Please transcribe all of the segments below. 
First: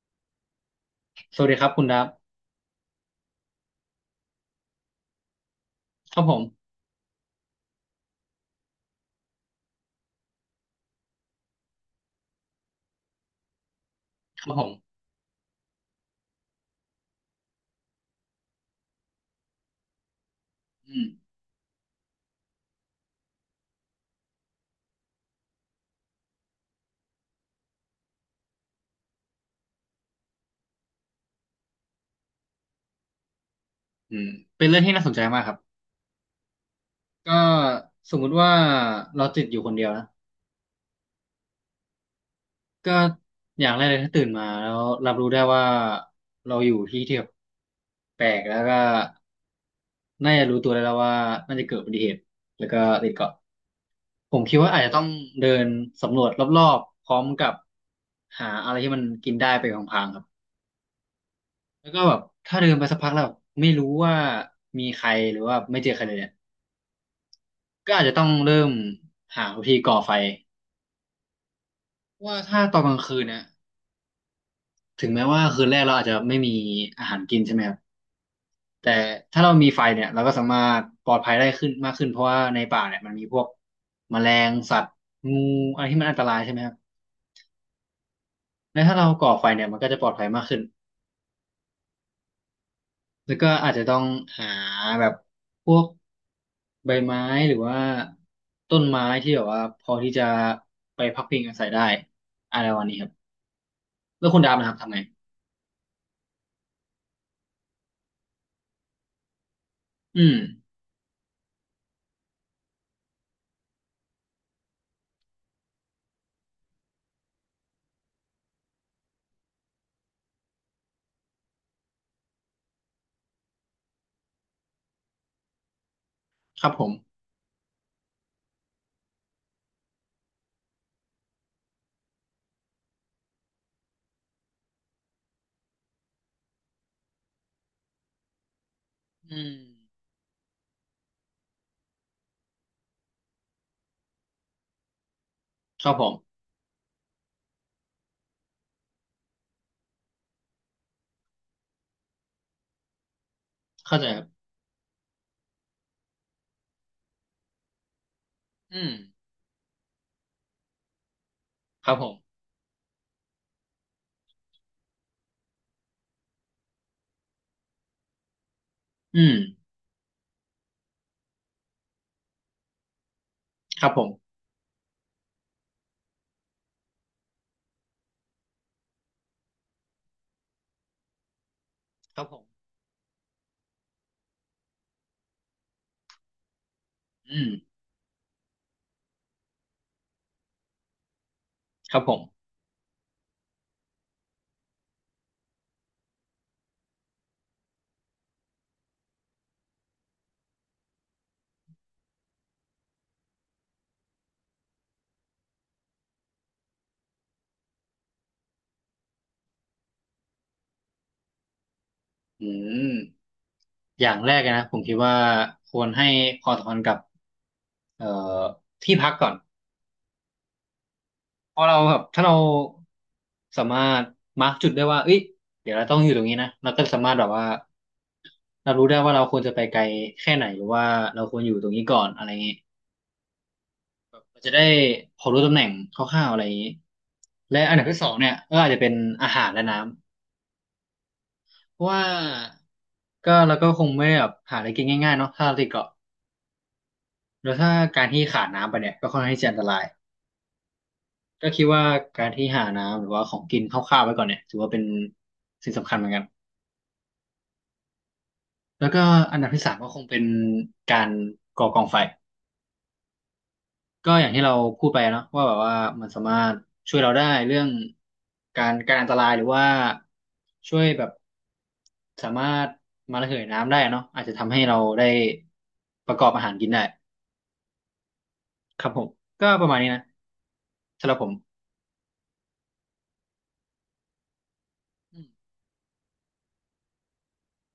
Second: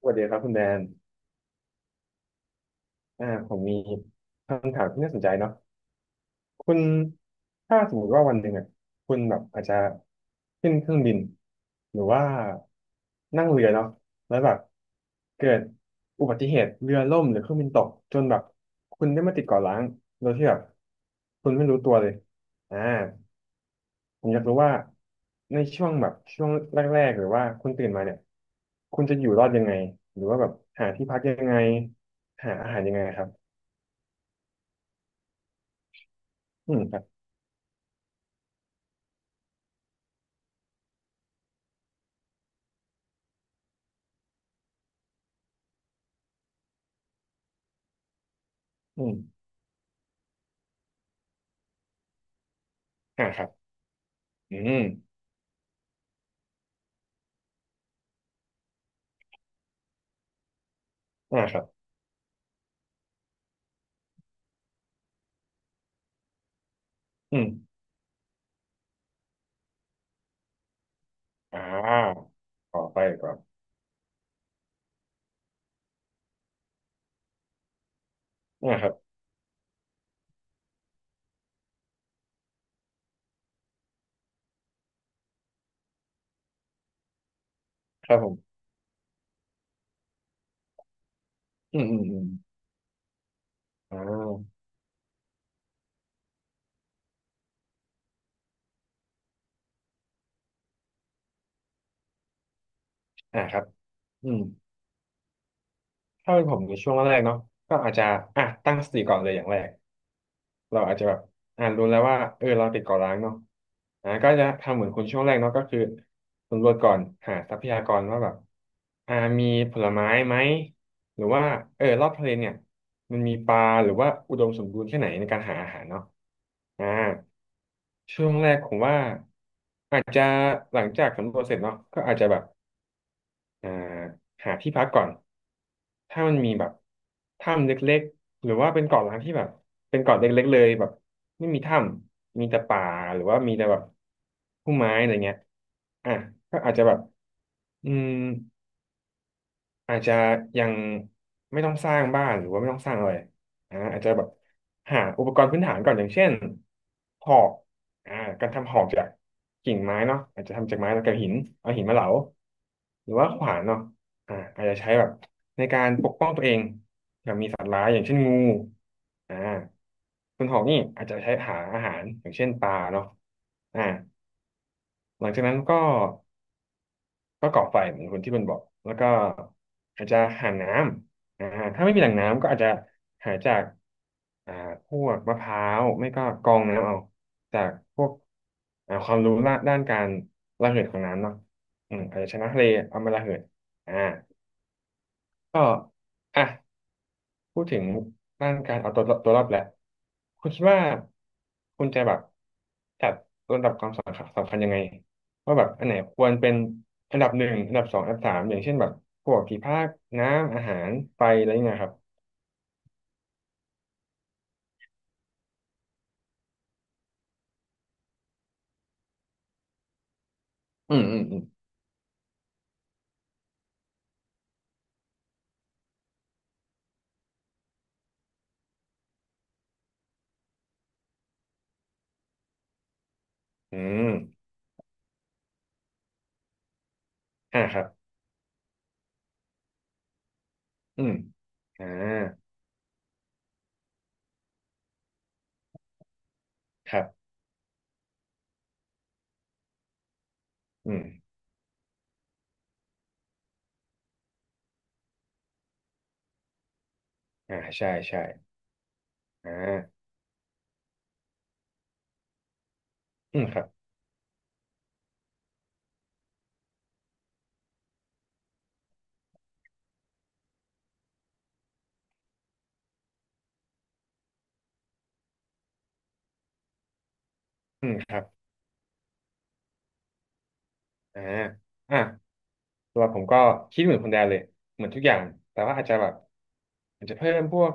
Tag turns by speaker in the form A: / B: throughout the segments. A: สวัสดีครับคุณแดน
B: สวัสดีครับคุณดับ
A: ผมมีคำถามที่น่าสนใจเนาะ
B: ครับผม
A: คุณถ้าสมมติว่าวันหนึ่งอ่ะคุณแบบอาจจะขึ้นเครื่องบินหรือว่านั่งเรือเนาะแล้ว
B: ค
A: แบ
B: รับ
A: บ
B: ผม
A: เกิดอุบัติเหตุเรือล่มหรือเครื่องบินตกจนแบบคุณได้มาติดเกาะร้างโดยที่แบบ
B: อืม
A: คุณไม่รู้ตัวเลยอ่าผมอยากรู้ว่าในช่วงแบบช่วงแรกๆหรือว่าคุณตื่นมาเนี่ยคุณจะอยู่รอดยังไงหรือว่าแบบหาที่พักยังไงหาอาหารยังไงครับ
B: อืมเป็นเรื่องที่น่าสนใจมากครับ
A: อืมครับ
B: ก็สมมุติว่าเราติดอยู่คนเดียวนะก็อย่างแรกเลยถ้าตื่นมาแล้วรับรู้ได้ว่าเราอยู่ที่ที่แบบแปลกแล้วก็
A: อืม
B: น่าจะรู้ตัวได้แล้วว่าน่าจะเกิดอุบัติเหตุแล้วก็ติดเกาะ
A: ครับ
B: ผมคิ
A: อื
B: ดว่าอาจจะต้อง
A: ม
B: เดินสำรวจรอบๆพร้อมกับหาอะไรที่มันกินได้ไปของพลางๆครับ
A: ครับ
B: แล้วก็แบบถ้าเดินไปสักพักแล้วแบบไม่รู้ว่ามีใครหรือว่าไม่เจอใครเลยเนี่ย
A: อืม
B: ก็อาจจะต้องเริ่มหาวิธีก่อไฟ
A: อ่า
B: ว่าถ้า
A: ข
B: ตอ
A: อ
B: นกลา
A: ไป
B: งคืน
A: ก่อน
B: เนี่ยถึงแม้ว่าคืนแรกเราอาจจะไม่มีอาหารกินใช่ไหมครับ
A: ค
B: แต่
A: รับ
B: ถ้าเรามีไฟเนี่ยเราก็สามารถปลอดภัยได้ขึ้นมากขึ้นเพราะว่าในป่าเนี่ยมันมีพวกแมลงสัตว์งูอะไรที่มันอันตรายใช่ไหมครับ
A: ครับผม
B: และถ้าเราก่อไฟเนี่ยมันก็จะปลอดภัยมากขึ้น
A: อืมอืมอืม
B: แล้วก็อาจจะต้
A: อ่
B: องหา
A: า
B: แบบพวกใบไม้หรือว่าต้นไม้ที่แบบว่าพอที่จะไปพักพิงอาศัยได้อะไรวันนี้ครับ
A: ครับ
B: แล้
A: อื
B: วคุณ
A: ม
B: ดาบนะครับทำไง
A: ถ้าเป็นผมในช่วงแรกๆเนาะก็อาจจะอ่ะตั้งสติก่อนเลยอย่างแรก
B: อืม
A: เราอาจจะแบบอ่านรู้แล้วว่าเออเราติดเกาะร้างเนาะก็จะทำเหมือนคุณช่วงแรกเนาะก็คือสำรวจก่อนหาทรัพยากรว่าแบบอ่ามีผลไม้ไหมหรือว่าเออรอบทะเลเนี่ยมันมีปลาหรือว่าอุดมสมบูรณ์แค่ไหนในการหาอาหารเนาะ
B: ครับผ
A: อ่า
B: ม
A: ช่วงแรกผมว่าอาจจะหลังจากสำรวจเสร็จเนาะก็อาจจะแบบ อ่าหาที่พักก่อน ถ้ามันมีแบบถ้ำเล็กๆ หรือว่าเป็นเกาะล้างที่
B: อื
A: แบบ
B: ม
A: เป็นเกาะเล็กๆเลยแบบไม่มีถ้ำ มีแต่ป่าหรือว่ามีแต่แบบพุ่มไม้อะไรเงี้ย
B: ครับผ
A: อ่ะ
B: ม
A: ก็อาจจะแบบอืม อาจจะยังไม่ต้องสร้างบ้านหรือว่าไม่ต้องสร้างอะไร
B: เข้า
A: อาจ
B: ใจ
A: จะ
B: ค
A: แบ
B: รับ
A: บหาอุปกรณ์พื้นฐานก่อนอย่างเช่นหอกอ่าการทำ
B: อื
A: หอก
B: ม
A: จากกิ่งไม้เนาะอาจจะทำจากไม้แล้วกับหินเอาหิน
B: ครั
A: มา
B: บ
A: เห
B: ผ
A: ลา
B: ม
A: หรือว่าขวานเนาะอาจจะใช้แบบในการปกป้องตัวเองมีสัตว์ร้ายอย่างเช่นงู
B: อืม
A: อ่าส่วนหอกนี่อาจจะใช้หาอาหารอย่างเช่นปลาเนาะอ่า
B: ครับผม
A: หลังจากนั้นก็ ก่อไฟเหมือนคนที่มันบอกแล้วก็อาจจะหาน้ำถ้าไม่มีแหล่ง
B: ครับผ
A: น้ำ
B: ม
A: ก็อาจจะหาจากอ่าพวกมะพร้าวไม่ก็กรองน้ำเอา
B: อืม
A: จากพวกความรู้ละด้านการระเหิดของน้ำเนาะ
B: ค
A: อื
B: รับ
A: ม
B: ผ
A: อาจจะช
B: ม
A: นะทะเลเอามาระเหิดอ่าก็อ่ะ พูดถึงด้านการเอาตัวรอดแหละคุณคิดว่าคุณจะแบบจัดลำดับความสำคัญยังไงว่าแบบอันไหนควรเป็นอันดับหนึ่งอันดับสองอันดับสามอย่างเช่นแบบพวกที่พักน้ำอาหารไฟอะไรอย่างเงี้ยครับ
B: อืมอย่างแรกนะผมคิดว่าควรให้ความสำคัญกับเอ่อที่พักก่อน
A: อืมอืมอืม
B: เพอเราแบบถ้าเราสามารถมาร์กจุดได้ว่าเอ้ยเดี๋ยวเราต้องอยู่ตรงนี้นะเราก็สามารถแบบว่าเรารู้ได้ว่าเราควรจะไปไกลแค่ไหนหรือว่าเราควรอยู่ตรงนี้ก่อนอะไรเงี้ย
A: อืม
B: เราจะได้พอรู้ตำแหน่งคร่าวๆอะไรอย่างนี้และอั
A: ค
B: นดั
A: รั
B: บ
A: บ
B: ที่สองเนี่ยก็อาจจะเป็นอาหารและน้ำ
A: อืม
B: เพ
A: อ่า
B: ราะว่าก็เราก็คงไม่ได้แบบหาอะไรกินง่ายๆเนาะถ้าเราติดเกาะ
A: ครับ
B: แล้วถ้าการที่ขาดน้ำไปเนี่ยก็ค่อนข้างที่จะอันตราย
A: อืม
B: ก็คิดว่าการที่หาน้ำหรือว่าของกินคร่าวๆไว้ก่อนเนี่ยถือว่าเป็นสิ่งสำคัญเหมือนกัน
A: ใช่ใช่
B: แล้วก็อันดับ
A: อ่
B: ที่สามก็ค
A: า
B: งเป็นการก่อกองไฟ
A: อืมครับ
B: ก็อย่างที่เราพูดไปเนาะว่าแบบว่ามันสามารถช่วยเราได้เรื่องการอันตรายหรือว่าช่วยแบบสามารถมาระเหยน้ำได้เนาะอาจจะทำให้เราได้ประกอบอาหารกินได้
A: อืมครับ
B: ครับผมก็ประมาณนี้นะสำหรับ
A: อ่า
B: ผม
A: อ่ะสรับผมก็คิดเหมือนคนแดนเลยเหมือนทุกอย่างแต่ว่าอาจจะแบบอาจจะเพิ่มพวก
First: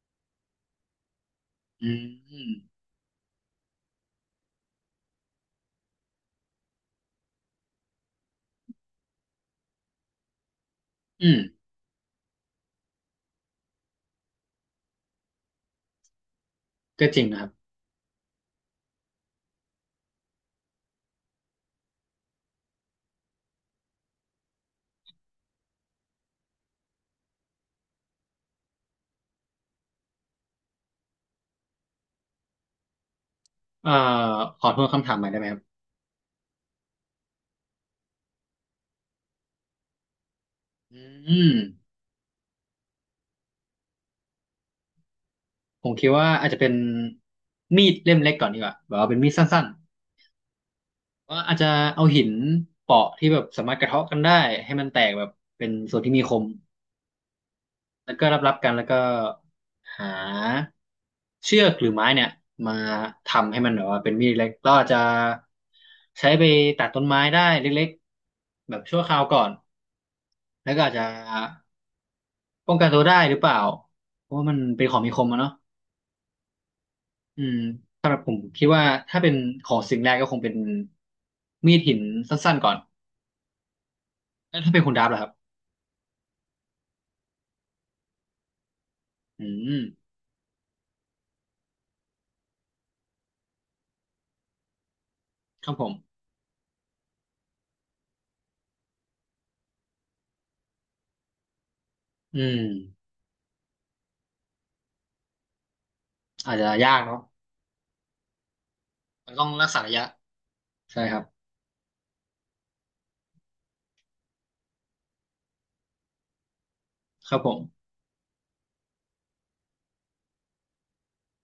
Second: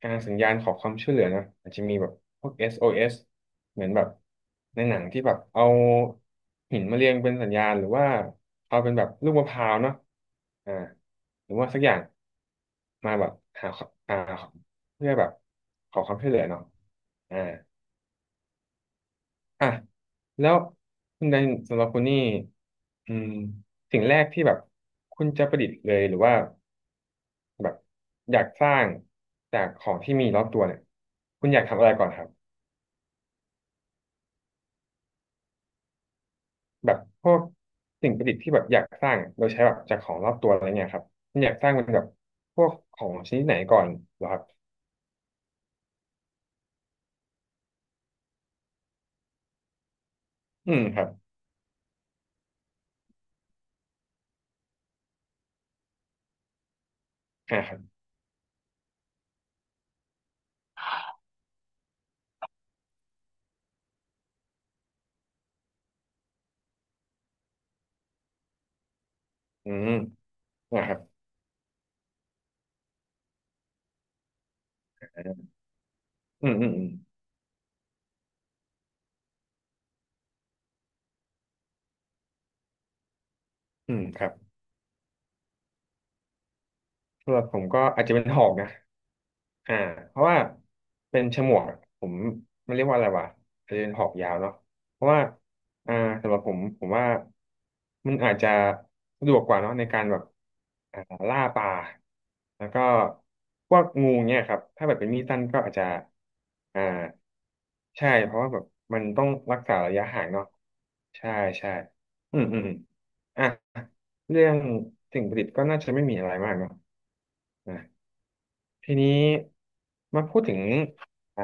A: สัญญาณขอความช่วยเหลือนะอาจจะ
B: อื
A: มี
B: ม
A: แบบ
B: อื
A: พว
B: ม
A: ก SOS เอสเหมือนแบบในหนังที่แบบเอาหินมาเรียงเป็นสัญญาณหรือว่าเอาเป็นแบบลูกมะพร้าวเนาะอ่า
B: อืม
A: หรือว่าสักอย่างมาแบบหาอ่าเพื่อแบบขอความช่วยเหลือเนาะ
B: ก็จริง
A: อ่า
B: นะครับ
A: อ่ะแล้วคุณแดนสำหรับคุณนี่อืมสิ่งแรกที่แบบคุณจะประดิษฐ์เลยหรือว่าแบบอยากสร้างจากของที่มีรอบตัวเนี่ยคุณอยากทำอะไรก่อนครับ
B: เอ่อขอทวนคำถามใหม่ได้ไหมครับ
A: แบบพวกสิ่งประดิษฐ์ที่แบบอยากสร้างอะโดยใช้แบบจากของรอบตัวอะไรเงี้ยครับ
B: อื
A: คุณอ
B: ม
A: ยากสร้างเป็นแบบพวกของชนิดไหนก่อนเหรอครับ
B: ผมคิดว่าอาจจะเป็นมีดเล่มเล็กก่อนดีกว่าแบบว่าเป็นมีดสั้น
A: อืมครับ
B: ก็อาจจะเอาหินเปาะที่แบบสามารถกระเทาะกันได้ให้มันแตกแบบเป็นส่วนที่มีคม
A: ครับ
B: แล้วก็รับกันแล้วก็หาเชือกหรือไม้เนี่ยมาทำให้มันแบบว่าเป็นมีดเล็กเราอาจจะใช้ไปตัดต้นไม้ได้เล็กๆแบบชั่วคราวก่อน
A: อืม
B: แล้วก็
A: นา
B: อา
A: ค
B: จ
A: รับ
B: จะป้องกันตัวได้หรือเปล่า เพราะว่ามันเป็นของมีคมอะเนาะ
A: อืมอืมอืม
B: อืมสำหรับผมคิดว่าถ้าเป็นของสิ่งแรกก็คงเป็นมีดหินสั้นๆก่อน
A: อืมครับ
B: แล้วถ้าเป็นคุณดับล่ะครับ
A: สำหรับผมก็อาจจะเป็นหอกนะ
B: อื
A: อ่า
B: ม
A: เพราะว่าเป็นฉมวกผมมันเรียกว่าอะไรวะอาจจะเป็นหอกยาวเนาะเพราะว่า
B: ครับผม
A: อ่าสำหรับผมผมว่ามันอาจจะสะดวกกว่าเนาะในการแบบอ่าล่าปลา
B: อืม
A: แล้วก็พวกงูเนี่ยครับถ้าแบบเป็นมีดสั้นก็อาจจะ
B: อาจจะ
A: อ่า
B: ยากเนาะ
A: ใช่เพราะว่าแบบมันต้อง
B: มันต้อง
A: รัก
B: รัก
A: ษา
B: ษาระ
A: ระยะ
B: ยะ
A: ห่างเนาะ
B: ใช่ครับ
A: ใช่ใช่อืมอืมอมอ่ะเรื่องสิ่งประดิษฐ์ก็น่าจะไม่มีอะไรมากเนาะ
B: ครับผม
A: ทีนี้มาพูดถึงอ่า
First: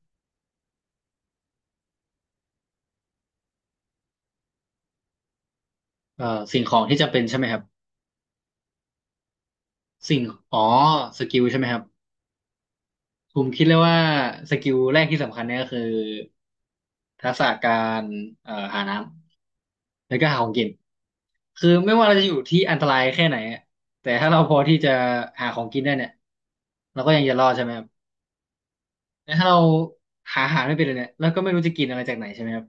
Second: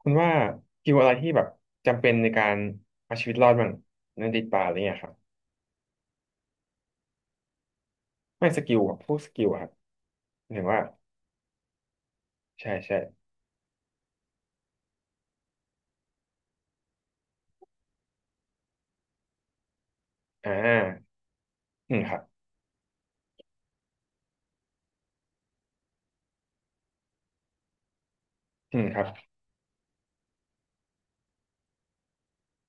A: คุณว่าสกิลอะไรที่แบบจำเป็นในการเอาชีวิตรอดบ้างในติดป่าอะไรเงี้ยครับ
B: สิ่งของที่จำเป็นใช่ไหมครับ
A: ไม่สกิลแบบพวกสกิลอะครับ
B: สิ่ง
A: ห
B: อ๋
A: รื
B: อ
A: ว่า
B: สกิลใช่ไหมครับ
A: ใช่ใช่
B: ผมคิดเลยว่าสกิลแรกที่สำคัญเนี่ยก็คือทักษะการหาน้ำแล้วก็หาของกิน
A: อ่า
B: คือไม่
A: อืม
B: ว่า
A: ค
B: เรา
A: รับ
B: จะอยู่ที่อันตรายแค่ไหนอะแต่ถ้าเราพอที่จะหาของกินได้เนี่ยเราก็ยังจะรอดใช่ไหมครับ
A: อืมครับ
B: แต่ถ้าเราหาอาหารไม่เป็นเลยเนี่ยเราก็ไม่รู้จะกินอะไรจากไหนใช่ไหมครับ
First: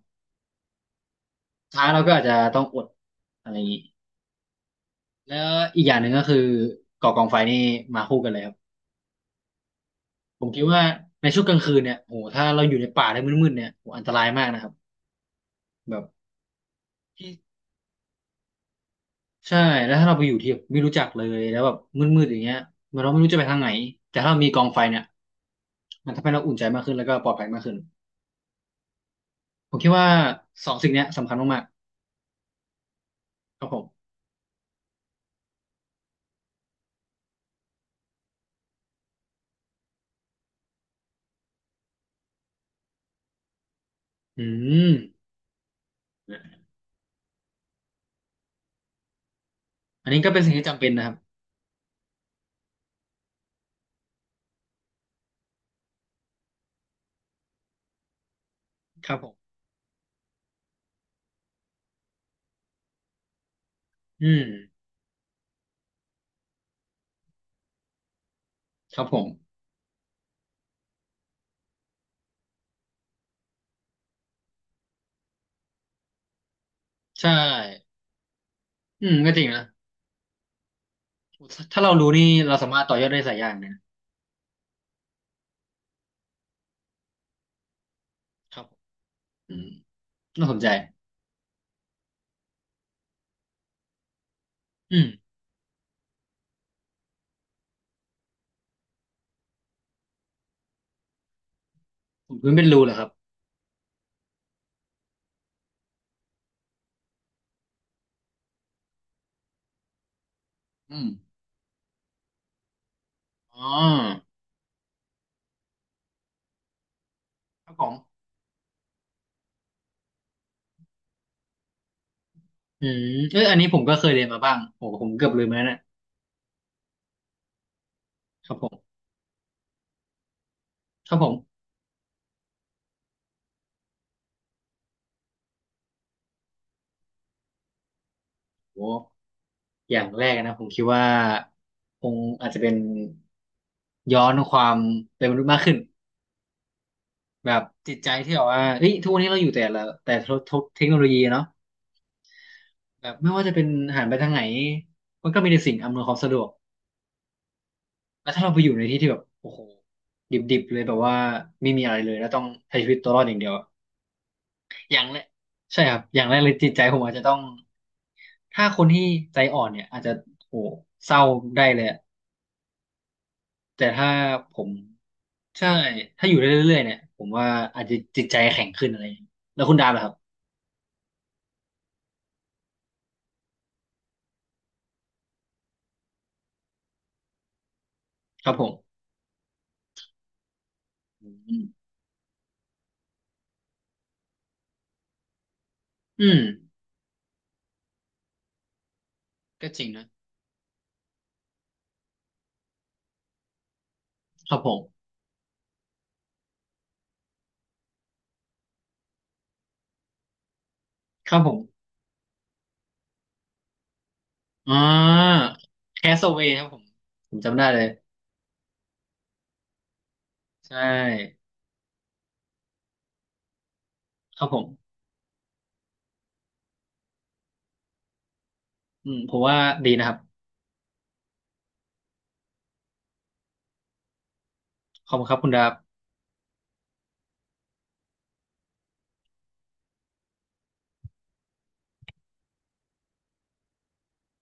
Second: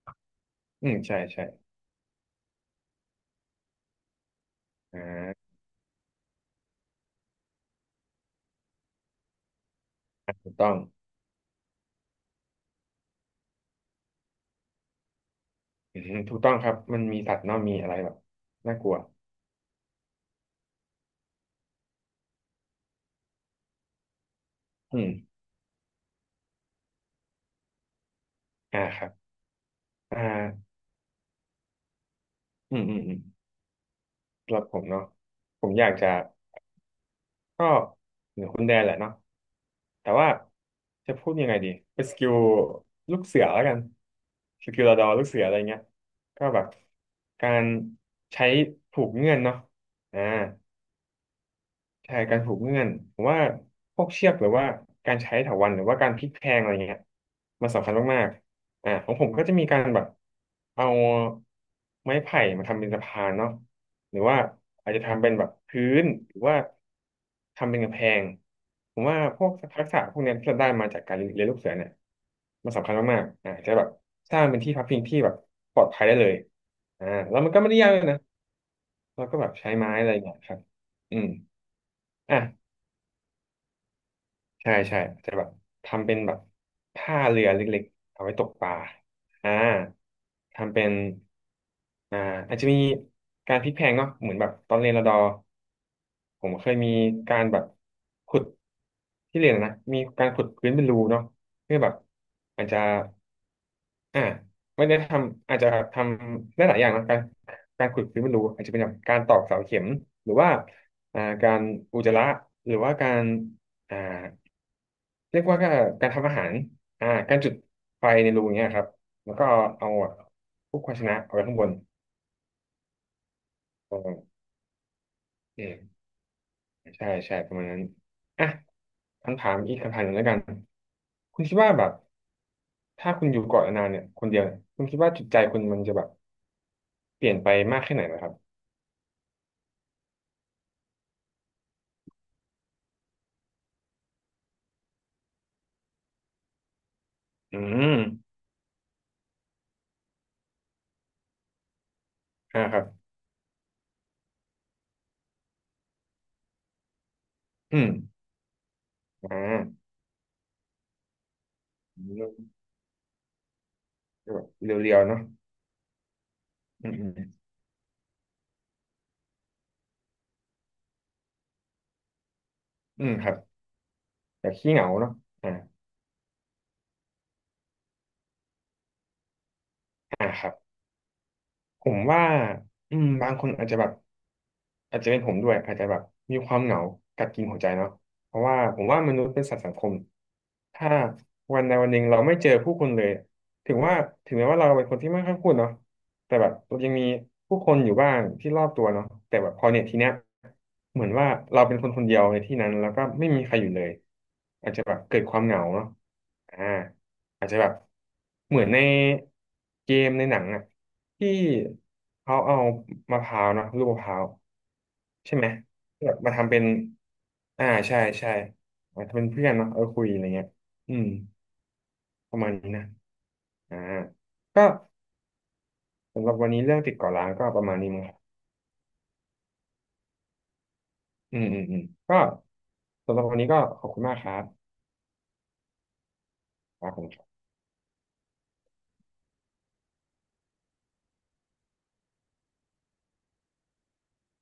A: อืมใช่ใช่
B: สุดท้ายเราก็อาจจะต้องอดอะไรอย่างนี้
A: อ่
B: แล้ว
A: า
B: อีกอย่างหนึ่งก็คือก่อกองไฟนี่มาคู่กันเลยครับผม
A: ถูก
B: คิด
A: ต้อง
B: ว่าในช่วงกลางคืนเนี่ยโหถ้าเราอยู่ในป่าใน้มืดๆเนี่ยโหอันตรายมากนะครับ
A: อื
B: แบบ
A: มถูกต้องครับมันมี
B: ที่
A: สัตว์เนาะมีอะไรแบบน่ากลัว
B: ใช่แล้วถ้าเราไปอยู่ที่ไม่รู้จักเลยแล้วแบบมืดๆอย่างเงี้ยมันเราไม่รู้จะไปทางไหนแต่ถ้าเรามีกองไฟเนี่
A: อื
B: ย
A: ม
B: มันทำให้เราอุ่นใจมากขึ้นแล้วก็ปลอดภัยมากขึ้น
A: ครับ
B: ผมคิดว่า
A: อ่
B: สอ
A: า
B: งสิ่งเนี้ยสำคัญมาก
A: อืมอืมอืม
B: ๆครับผม
A: สำหรับผมเนาะผมอยากจะก็เหมือนคุณแดนแหละเนาะ แต่ว่าจะพูดยังไงดีเป็นสกิลลูกเสือแล้วกัน
B: อื
A: สกิล
B: ม
A: ระดอลูกเสืออะไรเงี้ยก็แบบการใช้ผูกเงื่อนเนาะ
B: อันนี้
A: อ่า
B: ก็เป็นสิ่งที่จำเป็นนะครับ
A: ใช่การผูกเงื่อนผมว่าพวกเชือกหรือว่าการใช้เถาวัลย์หรือว่าการพลิกแพลงอะไรเงี้ยมันสำคัญมากๆ
B: ค
A: ขอ
B: รั
A: ง
B: บ
A: ผ
B: ผ
A: ม
B: ม
A: ก็จะมีการแบบเอาไม้ไผ่มาทำเป็นสะพานเนาะหรือ
B: อื
A: ว่า
B: ม
A: อาจจะทำเป็นแบบพื้นหรือว่าทำเป็นกำแพง
B: ค
A: ผ
B: รั
A: ม
B: บผ
A: ว่า
B: ม
A: พวกทักษะพวกเนี้ยที่เราได้มาจากการเรียนลูกเสือเนี่ยมันสำคัญมากๆจะแบบสร้างเป็นที่พักพิงที่แบบปลอดภัยได้เลย
B: ใช่
A: แล้วมันก็ไม่ได้ยากเลยนะ
B: อืม
A: เรา
B: ก็
A: ก็
B: จริ
A: แบ
B: ง
A: บ
B: นะ
A: ใช้ไม้อะไรเงี้ยครับอืม
B: ถ้าเรารู้นี่
A: อ่ะ
B: เราสามารถต่อยอดได้หลายอย่างเลยนะ
A: ใช่ใช่จะแบบทำเป็นแบบท่าเรือเล็กๆเอาไว้ตก
B: ครั
A: ป
B: บ
A: ลาอ่า
B: อืมน่าสนใจ
A: ทำเป็นอ่าอาจจะมีการพลิกแพลงเนาะเหมือนแบบตอนเรียน
B: อื
A: ระ
B: ม
A: ดอผมเคยมีการแบบขุดที่เรียนอะนะมีการขุดพื้นเป็นรูเนาะเพื่อแบบ
B: ขุดพื้นเป็
A: อา
B: น
A: จจะ
B: รูเหรอครับ
A: อ่าไม่ได้ทำอาจจะทำได้หลายอย่างนะการการขุดพื้นเป็นรูอาจจะเป็นแบบการตอกเสาเข็มหรือว่า
B: อืม
A: การอุจจาระหรือว่าการ
B: อ๋อ
A: อ่า เรียกว่าก็การทำอาหารการจุด
B: ครับผม
A: ไฟในรูเนี้ยครับ แล้วก็เอาเอาพวกภาชนะเอาไว้ข้างบน
B: อืมเอออันนี้ผมก็เคยเรียน
A: อ่า
B: มาบ้างโอ้ผมเกือบลืม
A: โอ
B: แล้วนะ
A: เคใช่ใช่ประมาณนั้นอ่ะ
B: ครับผม
A: คำถามอีกคำถามหนึ่งแล้วกัน
B: ครับผ
A: คุณคิด
B: ม
A: ว่าแบบถ้าคุณอยู่เกาะนานๆเนี่ยคนเดียวเนี่ยคุณคิดว่าจิตใจคุณมันจะแบบเปลี่ยนไปมากแค่ไหนนะครับ
B: โอ้อย่างแรกนะผมคิดว่าคงอาจจะเป็นย้อนความเป็นมนุษย์มากขึ้นแบ
A: อื
B: บจิ
A: ม
B: ตใจที่แบบว่าเฮ้ยทุกวันนี้เราอยู่แต่ละแต่ทบเทคโนโลยีเนาะ
A: ครับ
B: แบบไม่ว่าจะเป็นหันไปทางไหนมันก็มีแต่สิ่งอำนวยความสะดวก
A: อืม
B: แล้วถ้าเราไปอยู่ในที่ที่แบบ
A: อ่
B: โอ้โห
A: า
B: ดิบๆเลยแบบว่าไม่มีอะไร
A: อื
B: เล
A: ม
B: ยแล้ว
A: ก
B: ต้องใช้ชีวิตตัวรอดอย่างเดียวอะ
A: ็แบบเรี
B: อ
A: ยว
B: ย่าง
A: ๆ
B: แร
A: เนาะ
B: กใช่ครับอย่างแรกเลยจิตใจ
A: อืม
B: ผม
A: อื
B: อาจ
A: ม
B: จะต้องถ้าคนที่ใจอ่อนเนี่ยอาจจะโหเศร้าได้เลยอะ
A: อืมครับ
B: แต่ถ้า
A: แบ
B: ผ
A: บ
B: ม
A: ขี้เหงาเนาะอ่า
B: ใช่ถ้าอยู่ได้เรื่อยๆเนี่ยผมว่าอาจจะจิตใจแข็งขึ้นอะไรอย่างเงี้ยแล้วคุณดาบล่ะครับ
A: อ่าครับผมว่าอืมบางคนอาจจะแบบ อาจจะเป็นผมด้วยอาจจะแบบมีความเหงากัดกินหัวใจเนาะเพราะ
B: ครับ
A: ว่า
B: ผ
A: ผม
B: ม
A: ว่ามนุษย์เป็นสัตว์สังคมถ้า
B: อื
A: วัน
B: ม
A: ใดวันหนึ่งเราไม่เจอผู้คนเลยถึงว่าถึงแม้ว่าเราเป็นคนที่ไม่ค่อยพูดเนาะ
B: อื
A: แต่
B: ม
A: แบบเรายังมีผู้คนอยู่บ้างที่รอบตัวเนาะแต่แบบพอ
B: ก็จ
A: เนี่ย
B: ริง
A: ที
B: นะ
A: เนี้ยเหมือนว่าเราเป็นคนคนเดียวในที่นั้นแล้วก็ไม่มีใครอยู่เลย
B: ครับผ
A: อาจ
B: ม
A: จะแบบเกิดความเหงาเนาะอ่า อาจจะแบบเหมือนในเกมในหนังอ่ะ
B: ค
A: ที่
B: รับผม
A: เขาเอามะพร้าวเนอะลูกมะพร้าว
B: อ่
A: ใช่
B: า
A: ไหม
B: แค
A: แบบ
B: ส
A: มา
B: เว
A: ทำ
B: ย์
A: เป็
B: ค
A: น
B: รับผมผมจำได้เลย
A: ใช่ใช่อาทำเป็นเพื่อนเนาะเออคุยอะไรเงี้ย
B: ใช่
A: อืมประมาณนี้นะอ่า
B: ครับผ
A: ก็
B: ม
A: สำหรับวันนี้เรื่องติดเก่อร้างก็ประมาณนี้มั้งครับ
B: อืมผมว่าดีนะครับ
A: อืมอืมอืมก็สำหรับวันนี้ก็ขอบคุณมากครับ
B: ขอบคุณครับคุณดาบ
A: ครับผม